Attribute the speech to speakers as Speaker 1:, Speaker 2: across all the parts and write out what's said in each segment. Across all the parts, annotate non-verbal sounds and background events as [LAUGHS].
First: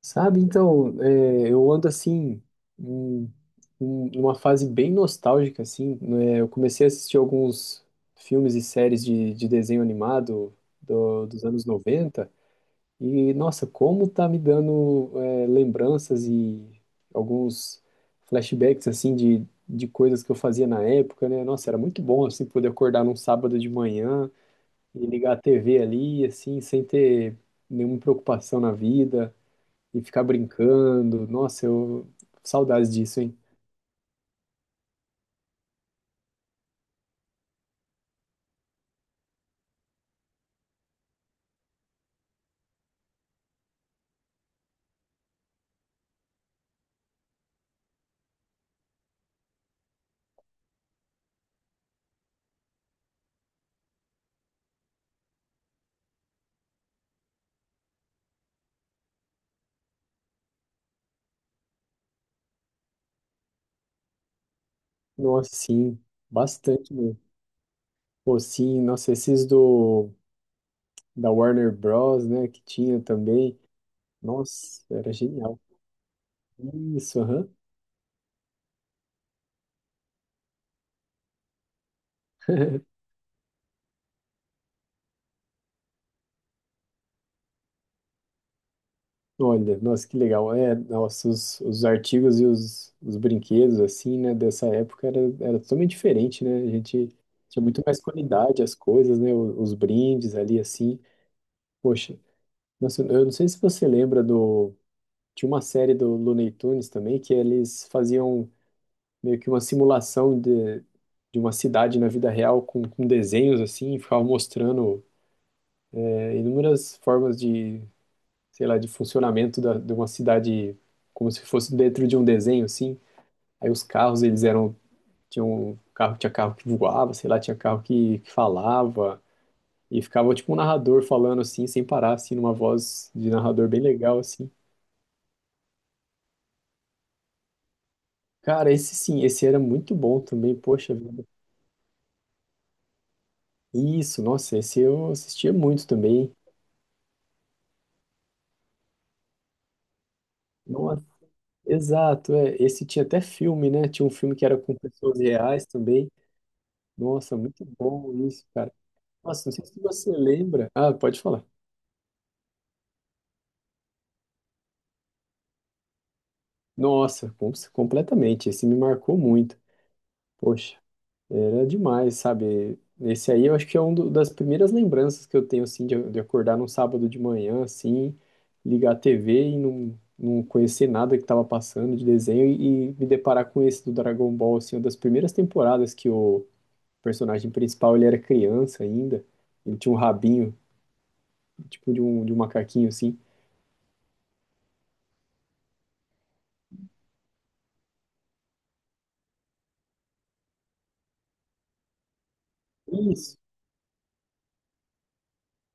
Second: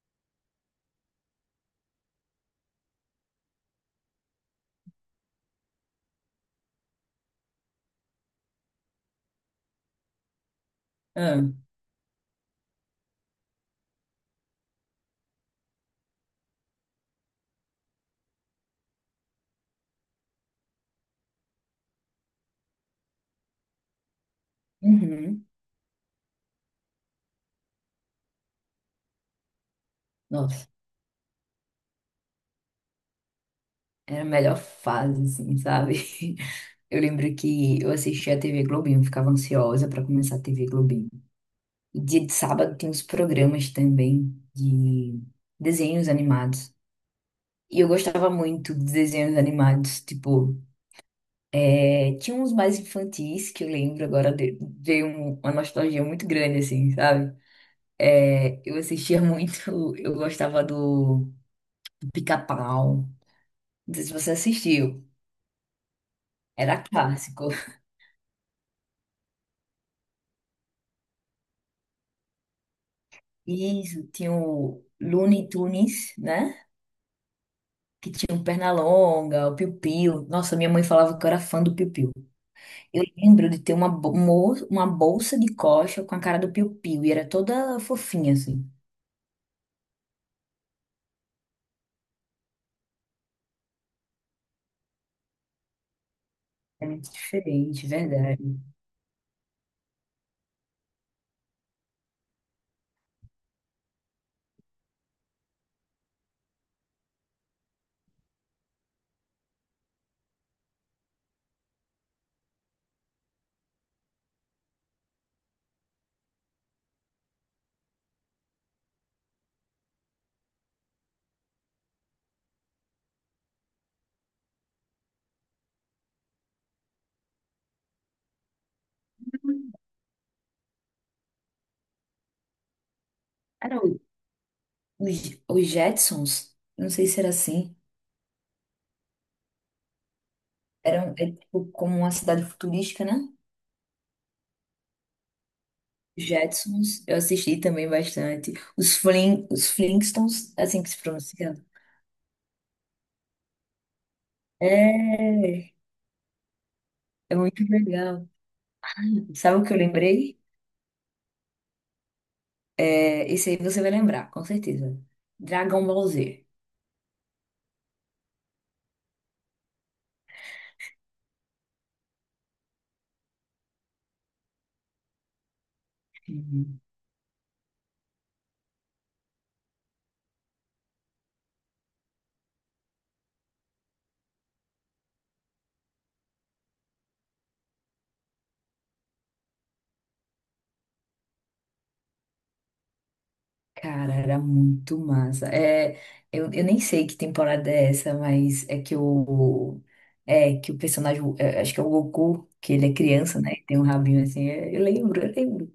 Speaker 1: Sabe, então, é, eu ando assim, em, em uma fase bem nostálgica, assim, né? Eu comecei a assistir alguns filmes e séries de desenho animado
Speaker 2: Ah,
Speaker 1: dos anos 90 e nossa, como tá me dando, é, lembranças e alguns flashbacks, assim, de coisas que eu fazia na época, né? Nossa, era muito bom, assim, poder acordar num sábado de manhã e ligar a
Speaker 2: uhum.
Speaker 1: TV ali, assim, sem ter nenhuma preocupação na vida e ficar
Speaker 2: Nossa,
Speaker 1: brincando. Nossa, eu saudades disso, hein?
Speaker 2: era a melhor fase, assim, sabe? [LAUGHS] Eu lembro que eu assistia a TV Globinho, ficava ansiosa pra começar a TV Globinho. E dia de sábado tem uns programas também de desenhos animados. E eu gostava muito de desenhos animados, tipo, tinha uns mais infantis que eu lembro agora, veio uma nostalgia muito grande, assim, sabe? Eu assistia [LAUGHS] muito, eu gostava do Pica-Pau. Não sei se você assistiu.
Speaker 1: Nossa, sim,
Speaker 2: Era
Speaker 1: bastante mesmo.
Speaker 2: clássico.
Speaker 1: Pô, sim, nossa, esses do da Warner Bros, né, que tinha também.
Speaker 2: E tinha
Speaker 1: Nossa,
Speaker 2: o
Speaker 1: era
Speaker 2: Looney
Speaker 1: genial.
Speaker 2: Tunes, né?
Speaker 1: Isso, aham.
Speaker 2: Que tinha o Pernalonga, o Piu Piu. Nossa, minha mãe falava que eu era fã do Piu Piu. Eu lembro de ter uma, uma bolsa de coxa com a cara do Piu Piu. E era toda fofinha, assim.
Speaker 1: Olha, nossa, que legal. É, nossa, os artigos e os brinquedos, assim, né, dessa época era, era totalmente diferente, né? A
Speaker 2: É
Speaker 1: gente
Speaker 2: muito
Speaker 1: tinha muito
Speaker 2: diferente,
Speaker 1: mais
Speaker 2: verdade.
Speaker 1: qualidade as coisas, né? Os brindes ali, assim. Poxa, nossa, eu não sei se você lembra do. Tinha uma série do Looney Tunes também que eles faziam meio que uma simulação de uma cidade na vida real com desenhos assim, e ficavam mostrando é, inúmeras formas de, sei lá, de funcionamento da, de uma cidade como se fosse dentro de um desenho assim. Aí os carros, eles eram, tinham carro, tinha carro que voava, sei lá, tinha carro que falava e ficava tipo um narrador falando assim, sem parar assim, numa voz de narrador
Speaker 2: Era
Speaker 1: bem
Speaker 2: o-
Speaker 1: legal assim.
Speaker 2: os Jetsons. Não sei se era assim.
Speaker 1: Cara, esse sim, esse era muito bom também, poxa
Speaker 2: Era é
Speaker 1: vida.
Speaker 2: tipo como uma cidade futurística, né?
Speaker 1: Isso, nossa, esse eu assistia muito também.
Speaker 2: Jetsons, eu assisti também bastante. Os Flintstones, assim que se
Speaker 1: Nossa,
Speaker 2: pronuncia.
Speaker 1: exato, é. Esse tinha até filme, né? Tinha um filme que era com pessoas reais
Speaker 2: É,
Speaker 1: também.
Speaker 2: é
Speaker 1: Nossa,
Speaker 2: muito
Speaker 1: muito bom
Speaker 2: legal.
Speaker 1: isso, cara. Nossa, não
Speaker 2: Sabe o
Speaker 1: sei
Speaker 2: que eu
Speaker 1: se você
Speaker 2: lembrei?
Speaker 1: lembra. Ah, pode falar.
Speaker 2: É, esse aí você vai lembrar, com certeza. Dragon Ball Z.
Speaker 1: Nossa, completamente. Esse me marcou muito. Poxa. Era demais, sabe? Esse aí eu acho que é uma das primeiras lembranças que eu tenho, assim, de acordar num
Speaker 2: Uhum.
Speaker 1: sábado de manhã, assim, ligar a TV e não conhecer nada que estava passando de desenho e me deparar com esse do Dragon Ball, assim, uma das primeiras temporadas que o personagem principal, ele era criança ainda, ele tinha um rabinho, tipo de um macaquinho, assim.
Speaker 2: Cara, era muito massa. É, eu nem sei que temporada é essa, mas é, que o personagem, é, acho que é o Goku, que ele é
Speaker 1: Isso.
Speaker 2: criança, né? Tem um rabinho assim. É, eu lembro, eu lembro.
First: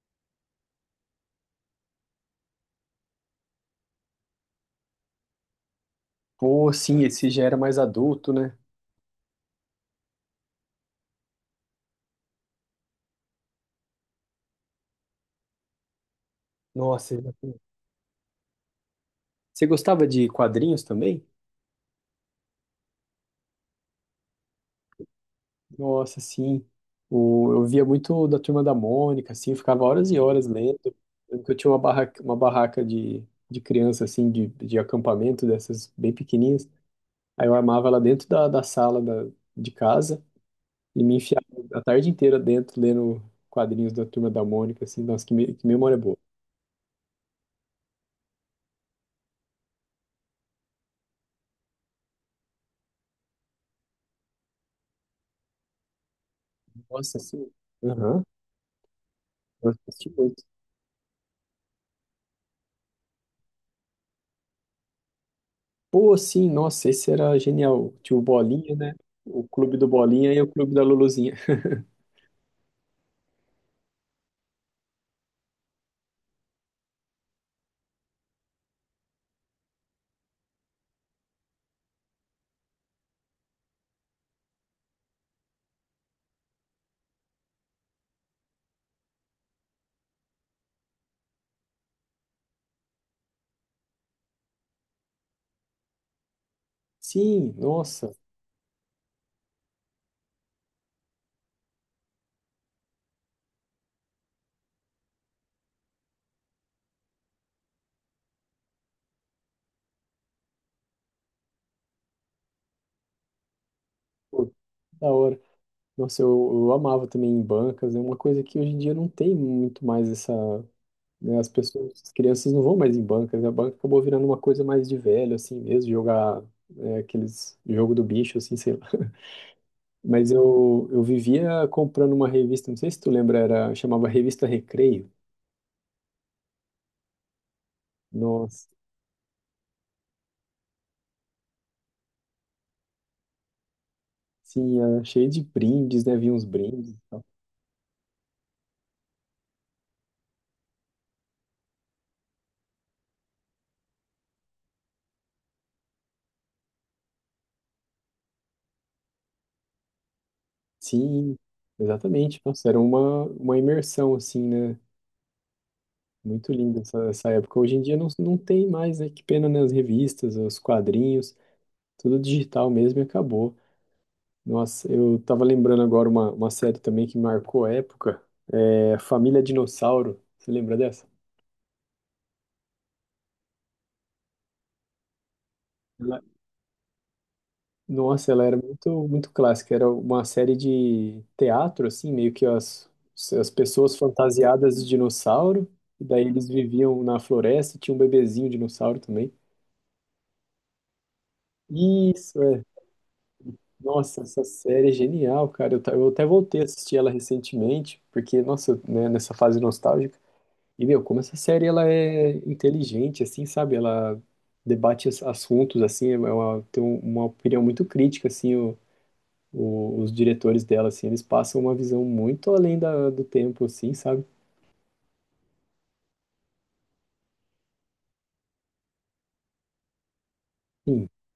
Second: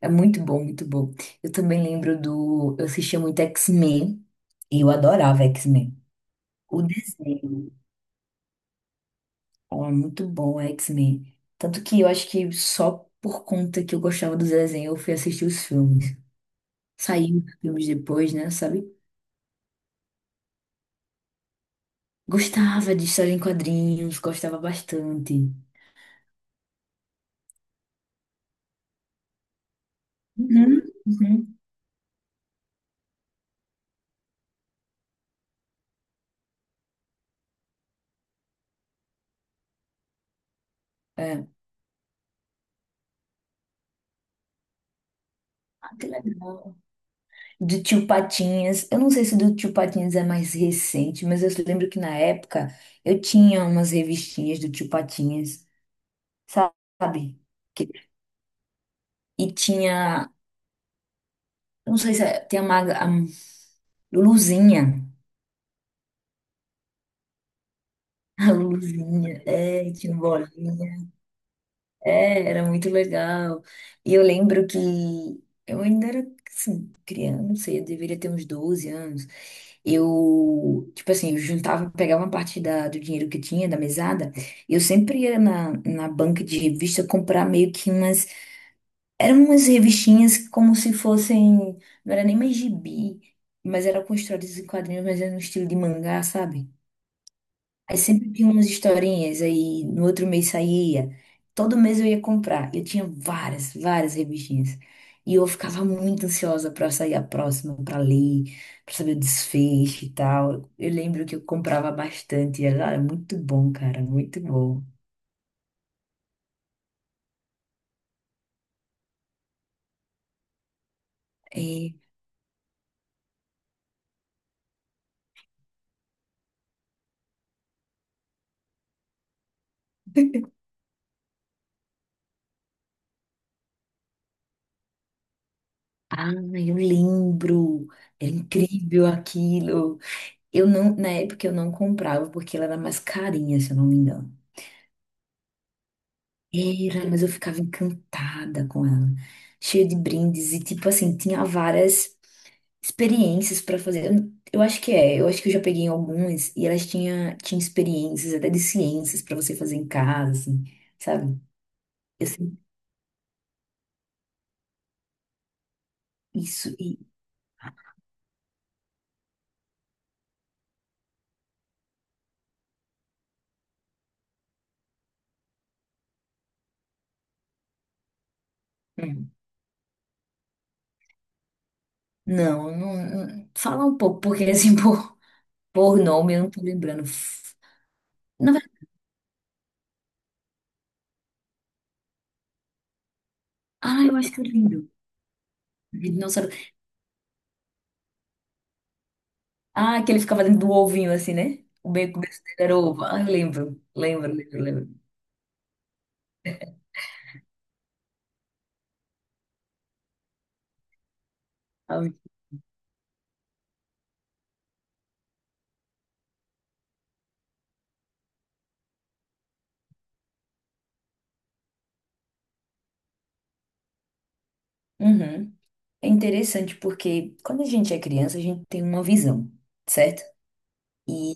Speaker 2: É muito bom, muito bom. Eu também lembro do. Eu assistia muito X-Men e eu adorava X-Men.
Speaker 1: Pô,
Speaker 2: O
Speaker 1: sim, esse já era
Speaker 2: desenho.
Speaker 1: mais adulto, né?
Speaker 2: Oh, é muito bom, X-Men. Tanto que eu acho que só por conta que eu gostava dos desenhos, eu fui assistir os filmes.
Speaker 1: Nossa,
Speaker 2: Saíram os filmes depois, né? Sabe?
Speaker 1: você gostava de quadrinhos também?
Speaker 2: Gostava de história em quadrinhos, gostava bastante.
Speaker 1: Nossa, sim. O, eu via muito da Turma da Mônica, assim, ficava horas e horas lendo.
Speaker 2: Uhum,
Speaker 1: Eu lembro que
Speaker 2: uhum.
Speaker 1: eu tinha uma barraca de criança, assim, de acampamento, dessas bem pequenininhas. Aí eu armava ela dentro da, da sala da, de casa e me enfiava
Speaker 2: É.
Speaker 1: a tarde inteira dentro, lendo quadrinhos da Turma da Mônica, assim. Nossa, que
Speaker 2: Ah,
Speaker 1: memória
Speaker 2: que
Speaker 1: boa.
Speaker 2: legal. Do Tio Patinhas. Eu não sei se do Tio Patinhas é mais recente, mas eu lembro que na época eu tinha umas revistinhas do Tio Patinhas,
Speaker 1: Nossa,
Speaker 2: sabe?
Speaker 1: sim.
Speaker 2: Que-
Speaker 1: Aham,
Speaker 2: E
Speaker 1: eu assisti
Speaker 2: tinha.
Speaker 1: muito.
Speaker 2: Eu não sei se é- tem a, maga, a Luzinha.
Speaker 1: Pô, sim, nossa, esse era genial. Tinha o
Speaker 2: A
Speaker 1: Bolinha, né?
Speaker 2: luzinha,
Speaker 1: O Clube do
Speaker 2: é, tinha um
Speaker 1: Bolinha e o Clube da
Speaker 2: bolinha.
Speaker 1: Luluzinha.
Speaker 2: É, era muito legal. E eu lembro que eu ainda era, assim, criança, não sei, eu deveria ter uns 12 anos. Eu, tipo assim, eu juntava, pegava uma parte da, do dinheiro que eu tinha, da mesada, e eu sempre ia na, na banca de revista comprar meio que umas. Eram umas revistinhas como se fossem. Não era nem mais gibi, mas eram construídas em quadrinhos, mas era no estilo de mangá, sabe?
Speaker 1: Sim,
Speaker 2: Aí
Speaker 1: nossa.
Speaker 2: sempre tinha umas historinhas, aí no outro mês saía. Todo mês eu ia comprar. Eu tinha várias, várias revistinhas. E eu ficava muito ansiosa para sair a próxima, para ler, para saber o desfecho e tal. Eu lembro que eu comprava bastante. Era muito bom, cara, muito bom.
Speaker 1: Da hora. Nossa, eu amava também em bancas. É uma coisa que hoje em dia não tem muito mais essa, né, as pessoas,
Speaker 2: É,
Speaker 1: as crianças não vão mais em bancas. A banca acabou virando uma coisa mais de velho, assim mesmo, jogar é, aqueles jogo do bicho, assim, sei lá. [LAUGHS] Mas
Speaker 2: [LAUGHS]
Speaker 1: eu vivia comprando uma revista, não sei se tu lembra, era, chamava Revista Recreio.
Speaker 2: Ah, eu lembro. Era
Speaker 1: Nossa,
Speaker 2: incrível aquilo. Eu não, na época eu não comprava porque ela era mais carinha, se eu não me engano.
Speaker 1: sim, era cheio de brindes, né? Vinha uns brindes e
Speaker 2: Era, mas
Speaker 1: tal.
Speaker 2: eu ficava encantada com ela, cheia de brindes e tipo assim, tinha várias experiências pra fazer. Eu acho que é, eu acho que eu já peguei algumas e elas tinha experiências até de ciências pra você fazer em casa, assim,
Speaker 1: Sim,
Speaker 2: sabe? Eu
Speaker 1: exatamente.
Speaker 2: sei
Speaker 1: Nossa, era uma imersão, assim, né? Muito
Speaker 2: isso
Speaker 1: linda
Speaker 2: e
Speaker 1: essa, essa época. Hoje em dia não, não tem mais, né? Que pena, né? As revistas, os quadrinhos, tudo digital mesmo e acabou. Nossa, eu tava lembrando agora uma série também que marcou a época, é
Speaker 2: hum,
Speaker 1: Família Dinossauro. Você lembra dessa?
Speaker 2: não, não, não- fala um pouco porque assim [LAUGHS] por
Speaker 1: Ela-
Speaker 2: nome eu não tô lembrando.
Speaker 1: nossa, ela
Speaker 2: Na
Speaker 1: era
Speaker 2: verdade,
Speaker 1: muito, muito clássica. Era uma série de teatro, assim, meio que as pessoas
Speaker 2: ah, eu acho que eu
Speaker 1: fantasiadas de
Speaker 2: lembro.
Speaker 1: dinossauro, e daí
Speaker 2: Não
Speaker 1: eles
Speaker 2: sabe.
Speaker 1: viviam na floresta, e tinha um bebezinho dinossauro também.
Speaker 2: Ah, que ele ficava dentro do ovinho assim, né? O bacon dele
Speaker 1: Isso, é.
Speaker 2: era ovo. Ah, eu lembro,
Speaker 1: Nossa,
Speaker 2: lembro,
Speaker 1: essa
Speaker 2: lembro,
Speaker 1: série é genial, cara. Eu até voltei a assistir ela recentemente, porque, nossa, né, nessa fase nostálgica. E, meu, como essa série ela
Speaker 2: lembro.
Speaker 1: é inteligente, assim, sabe? Ela debate assuntos, assim, é uma opinião muito crítica, assim, os diretores dela, assim, eles passam uma visão muito além do tempo, assim, sabe?
Speaker 2: Uhum. É interessante porque quando a gente é criança, a gente tem uma visão, certo?
Speaker 1: Sim,
Speaker 2: E,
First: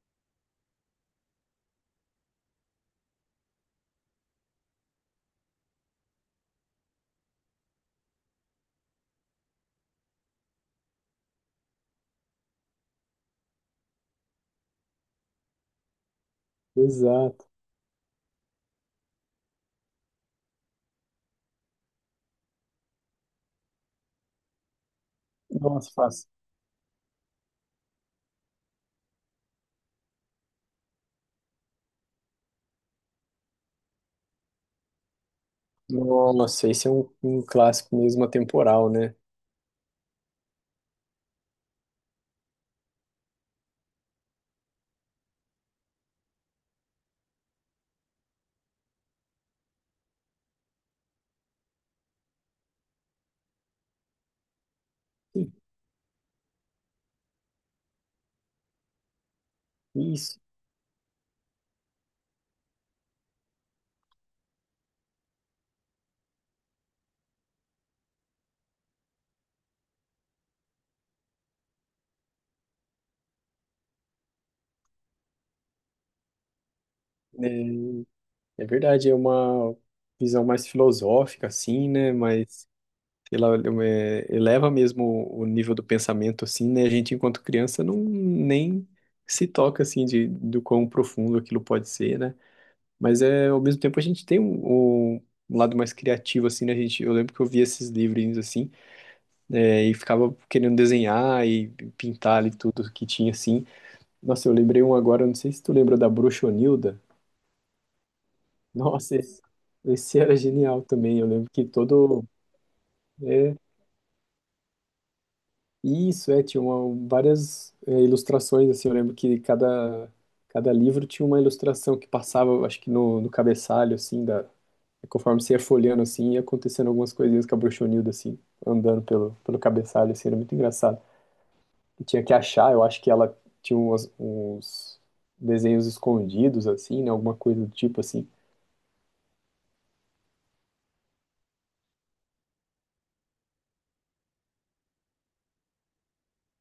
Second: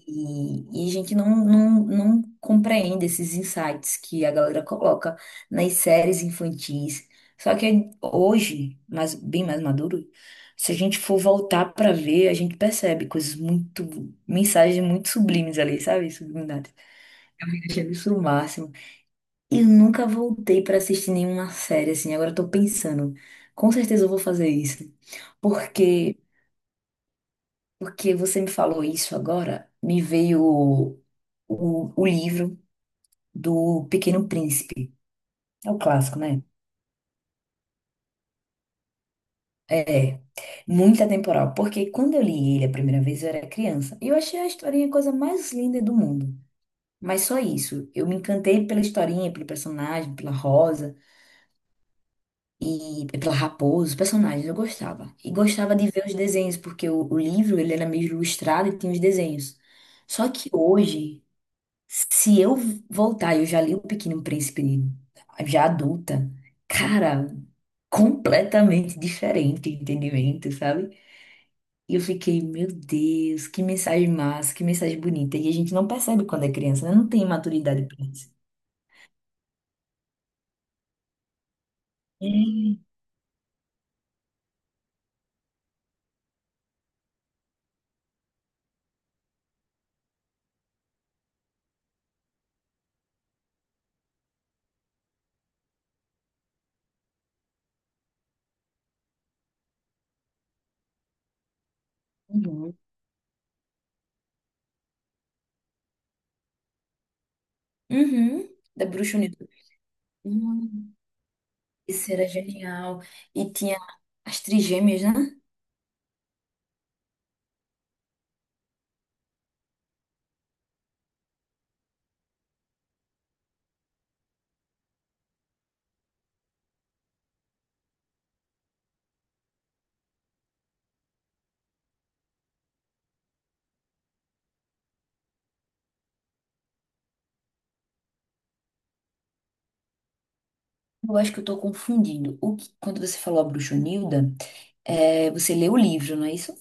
Speaker 2: e a gente não compreende esses insights que a galera coloca nas séries infantis. Só que hoje, mas bem mais maduro, se a gente for voltar pra ver, a gente percebe coisas muito, mensagens muito sublimes ali, sabe? Subliminares. [LAUGHS]
Speaker 1: exato.
Speaker 2: Eu achei isso o máximo. Eu nunca voltei pra assistir nenhuma série, assim. Agora eu tô pensando. Com certeza eu vou fazer isso.
Speaker 1: Nossa,
Speaker 2: Porque,
Speaker 1: fácil.
Speaker 2: porque você me falou isso agora, me veio o livro do Pequeno Príncipe. É o clássico, né?
Speaker 1: Nossa, esse é um, um clássico mesmo atemporal, né?
Speaker 2: É, muito atemporal. Porque quando eu li ele a primeira vez, eu era criança. E eu achei a historinha a coisa mais linda do mundo. Mas só isso. Eu me encantei pela historinha, pelo personagem, pela Rosa, e pela Raposo, os personagens, eu gostava. E
Speaker 1: Sim,
Speaker 2: gostava de ver os desenhos, porque o livro ele era meio ilustrado e tinha os desenhos. Só
Speaker 1: isso,
Speaker 2: que hoje, se eu voltar, eu já li O Pequeno Príncipe, já adulta, cara, completamente diferente o entendimento, sabe? E eu fiquei, meu Deus, que mensagem massa, que mensagem bonita. E a gente não percebe quando é criança, né? Não tem maturidade
Speaker 1: né?
Speaker 2: pra isso.
Speaker 1: É verdade, é uma visão mais filosófica, assim, né? Mas,
Speaker 2: É.
Speaker 1: sei lá, é, eleva mesmo o nível do pensamento, assim, né? A gente, enquanto criança, não nem se toca, assim, de, do quão profundo aquilo pode ser, né? Mas, é, ao mesmo tempo, a gente tem um, um lado mais criativo, assim, né? A gente, eu lembro que eu via esses livrinhos, assim, é, e ficava querendo desenhar e pintar ali
Speaker 2: Uhum.
Speaker 1: tudo que tinha, assim. Nossa, eu lembrei um agora, não sei se tu lembra da Bruxonilda.
Speaker 2: Uhum. Da
Speaker 1: Nossa,
Speaker 2: Bruxa Unida.
Speaker 1: esse era genial também. Eu lembro que
Speaker 2: Isso
Speaker 1: todo.
Speaker 2: era genial. E
Speaker 1: É,
Speaker 2: tinha as trigêmeas, né?
Speaker 1: isso, é, tinha uma- várias é, ilustrações, assim. Eu lembro que cada, cada livro tinha uma ilustração que passava, eu acho que no, no cabeçalho, assim, da, conforme você ia folheando, assim, ia acontecendo algumas coisinhas com a bruxonilda, assim, andando pelo, pelo cabeçalho, assim, era muito engraçado. E tinha que achar, eu acho que ela tinha uns desenhos escondidos, assim, né? Alguma coisa do tipo, assim.
Speaker 2: Eu acho que eu tô confundindo. O que- quando você falou a Bruxonilda, é, você leu o livro, não é isso?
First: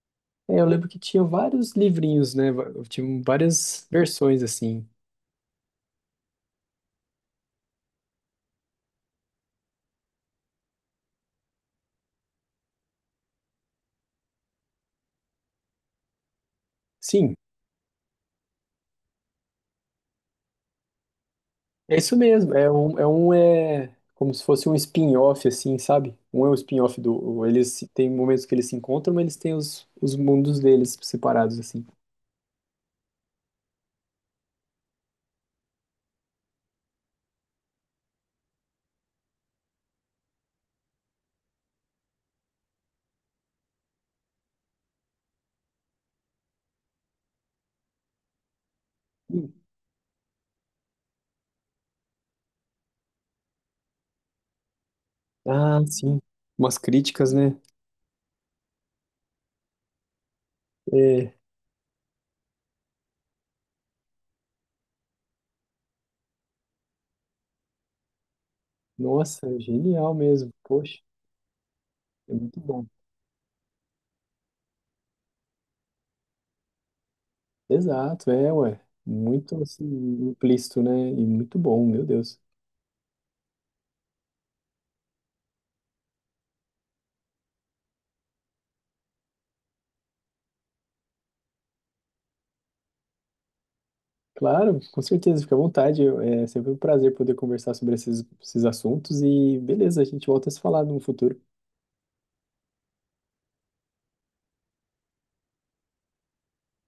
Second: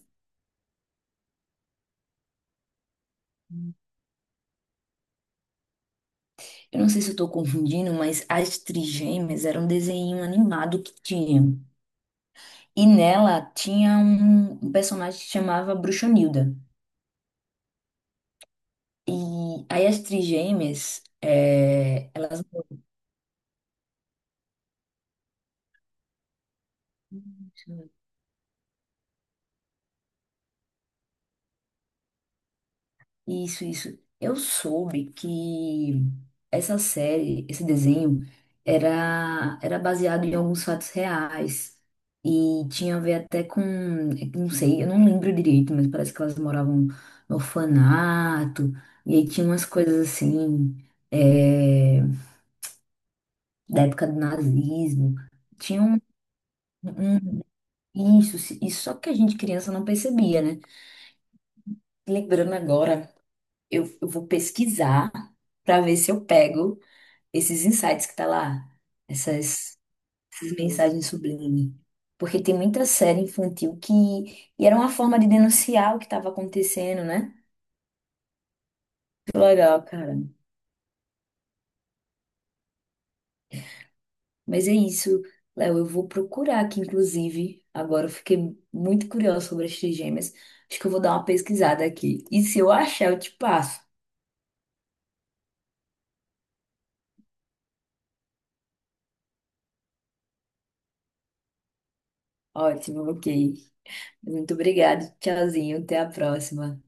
Speaker 1: É, eu lembro que tinha vários livrinhos, né? Tinha várias versões assim.
Speaker 2: Eu não sei se eu tô confundindo, mas as trigêmeas era um desenho animado que tinha. E nela tinha um personagem que chamava Bruxonilda.
Speaker 1: Sim,
Speaker 2: E aí as trigêmeas,
Speaker 1: é
Speaker 2: é,
Speaker 1: isso
Speaker 2: elas
Speaker 1: mesmo. É um é como se fosse um spin-off, assim, sabe? Um é o spin-off do. Eles se- tem momentos que eles se encontram, mas eles têm os mundos deles separados, assim.
Speaker 2: Isso, isso. Eu soube que essa série, esse desenho, era baseado em alguns fatos reais. E tinha a ver até com, não sei, eu não lembro direito, mas parece que elas moravam no orfanato. E aí tinha
Speaker 1: Sim.
Speaker 2: umas coisas assim, é, da época do nazismo.
Speaker 1: Ah,
Speaker 2: Tinha
Speaker 1: sim. Umas críticas,
Speaker 2: um-
Speaker 1: né?
Speaker 2: isso, isso só que a gente criança não percebia, né?
Speaker 1: É,
Speaker 2: Lembrando agora, eu vou pesquisar para ver se eu pego esses insights que tá lá,
Speaker 1: nossa,
Speaker 2: essas,
Speaker 1: genial mesmo.
Speaker 2: essas
Speaker 1: Poxa,
Speaker 2: mensagens sublimes.
Speaker 1: é
Speaker 2: Porque tem
Speaker 1: muito
Speaker 2: muita
Speaker 1: bom.
Speaker 2: série infantil que. E era uma forma de denunciar o que estava acontecendo, né?
Speaker 1: Exato, é, ué.
Speaker 2: Muito
Speaker 1: Muito
Speaker 2: legal,
Speaker 1: assim,
Speaker 2: cara.
Speaker 1: implícito, né? E muito bom, meu Deus.
Speaker 2: Mas é isso, Léo. Eu vou procurar aqui, inclusive. Agora eu fiquei muito curiosa sobre as trigêmeas. Acho que eu vou dar uma pesquisada aqui. E se eu achar, eu te passo.
Speaker 1: Claro, com certeza, fica à vontade. É sempre um prazer poder conversar sobre esses, esses assuntos e beleza, a gente volta a se falar no futuro.
Speaker 2: Ótimo, ok. Muito obrigada. Tchauzinho. Até a próxima.